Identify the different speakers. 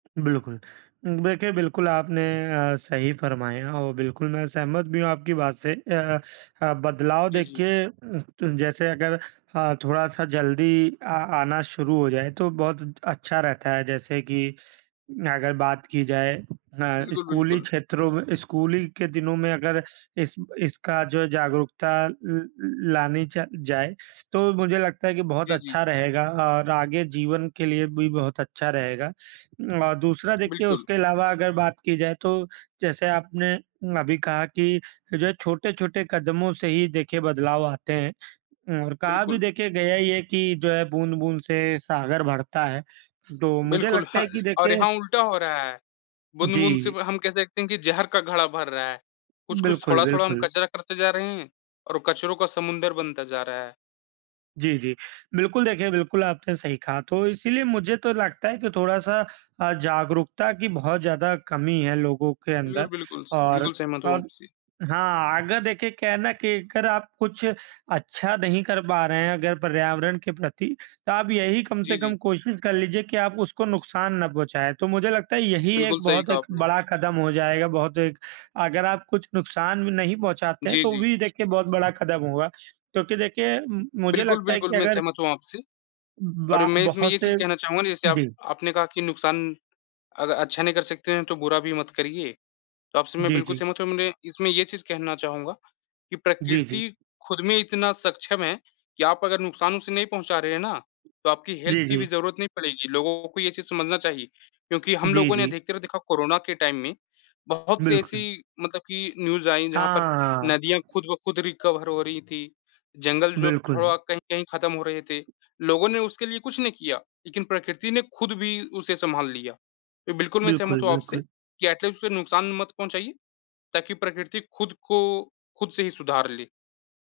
Speaker 1: बिल्कुल। देखिए, बिल्कुल आपने अ, सही फ़रमाया और बिल्कुल मैं सहमत भी हूँ आपकी बात से। अ अ, अ, बदलाव
Speaker 2: जी, जी।
Speaker 1: देखिए अ, त जैसे अगर अ, थोड़ा-सा जल्दी अ आना शुरू हो जाए, तो बहुत त अच्छा रहता है। जैसे कि अगर बात की जाए अ,
Speaker 2: बिल्कुल,
Speaker 1: स्कूली
Speaker 2: बिल्कुल।
Speaker 1: क्षेत्रों में स्कूली के दिनों में अगर इस इसका जो है जागरूकता ल ल लानी चा जाए, तो मुझे लगता है कि बहुत
Speaker 2: जी, जी।
Speaker 1: अच्छा रहेगा और आगे जीवन के लिए भी बहुत अच्छा रहेगा। और दूसरा देखिए
Speaker 2: बिल्कुल।
Speaker 1: उसके अलावा अगर बात की जाए, तो जैसे आपने अभी कहा कि जो है छोटे-छोटे कदमों से ही देखिए बदलाव आते हैं, अम, और कहा भी
Speaker 2: बिल्कुल।
Speaker 1: देखिए गया ही है कि जो है बूँद-बूँद से सागर भरता है। तो मुझे
Speaker 2: बिल्कुल,
Speaker 1: लगता
Speaker 2: ह
Speaker 1: है कि
Speaker 2: और
Speaker 1: देखिए
Speaker 2: यहाँ उल्टा हो रहा है। बूँद-बूँद से
Speaker 1: जी।
Speaker 2: ब हम कह सकते हैं कि ज़हर का घड़ा भर रहा है। कुछ-कुछ,
Speaker 1: बिल्कुल,
Speaker 2: थोड़ा-थोड़ा हम
Speaker 1: बिल्कुल।
Speaker 2: कचरा करते जा रहे हैं, और कचरों का समुंदर बनता जा रहा है।
Speaker 1: जी, जी। बिल्कुल, देखिए, बिल्कुल आपने सही कहा। तो इसीलिए मुझे तो लगता है कि थोड़ा-सा अ, जागरूकता की बहुत ज़्यादा कमी है लोगों के
Speaker 2: बिल्कुल,
Speaker 1: अंदर।
Speaker 2: बिल्कुल, स
Speaker 1: और,
Speaker 2: बिल्कुल सहमत हूँ
Speaker 1: और
Speaker 2: आपसे।
Speaker 1: हाँ, अगर देखिए क्या है ना कि अगर आप कुछ अच्छा नहीं कर पा रहे हैं अगर पर्यावरण के प्रति, तो आप यही कम
Speaker 2: जी,
Speaker 1: से कम
Speaker 2: जी।
Speaker 1: कोशिश कर लीजिए कि आप उसको नुकसान ना पहुँचाए। तो मुझे लगता है यही
Speaker 2: बिल्कुल
Speaker 1: एक
Speaker 2: सही
Speaker 1: बहुत
Speaker 2: कहा
Speaker 1: एक
Speaker 2: आपने।
Speaker 1: बड़ा कदम हो जाएगा, बहुत एक अगर आप कुछ नुकसान भी नहीं पहुँचाते हैं,
Speaker 2: जी,
Speaker 1: तो
Speaker 2: जी।
Speaker 1: भी देखिए बहुत बड़ा कदम होगा क्योंकि देखिए, म मुझे
Speaker 2: बिल्कुल,
Speaker 1: लगता है
Speaker 2: बिल्कुल,
Speaker 1: कि
Speaker 2: मैं
Speaker 1: अगर
Speaker 2: सहमत हूँ आपसे।
Speaker 1: ब बा
Speaker 2: और मैं इसमें
Speaker 1: बहुत
Speaker 2: ये चीज़
Speaker 1: से
Speaker 2: कहना चाहूँगा ना जैसे आप
Speaker 1: जी।
Speaker 2: आपने कहा कि नुकसान अग अच्छा नहीं कर सकते हैं तो बुरा भी मत करिए। तो आपसे मैं
Speaker 1: जी,
Speaker 2: बिल्कुल
Speaker 1: जी।
Speaker 2: सहमत हूँ, माने इसमें ये चीज़ कहना चाहूँगा कि
Speaker 1: जी, जी।
Speaker 2: प्रकृति खुद में इतना सक्षम है कि आप अगर नुकसान उसे नहीं पहुँचा रहे हैं ना, तो आपकी हेल्प
Speaker 1: जी,
Speaker 2: की भी
Speaker 1: जी।
Speaker 2: ज़रूरत नहीं पड़ेगी। लोगों को ये चीज़ समझना चाहिए क्योंकि हम
Speaker 1: जी,
Speaker 2: लोगों ने
Speaker 1: जी।
Speaker 2: अधिकतर देखा कोरोना के टाइम में बहुत-सी
Speaker 1: बिल्कुल।
Speaker 2: ऐसी मतलब कि न्यूज़ आईं जहाँ पर
Speaker 1: हाँ, हाँ।
Speaker 2: नदियाँ खुद-ब-खुद रिकवर हो रही थीं, जंगल जो
Speaker 1: बिल्कुल।
Speaker 2: थोड़ा कहीं-कहीं ख़त्म हो रहे थे। लोगों ने उसके लिए कुछ नहीं किया, लेकिन प्रकृति ने खुद भी उसे संभाल लिया। इ बिल्कुल, मैं
Speaker 1: बिल्कुल,
Speaker 2: सहमत हूँ आपसे
Speaker 1: बिल्कुल।
Speaker 2: कि एट लीस्ट उसे नुकसान मत पहुँचाइए, ताकि प्रकृति खुद को खुद से ही सुधार ले।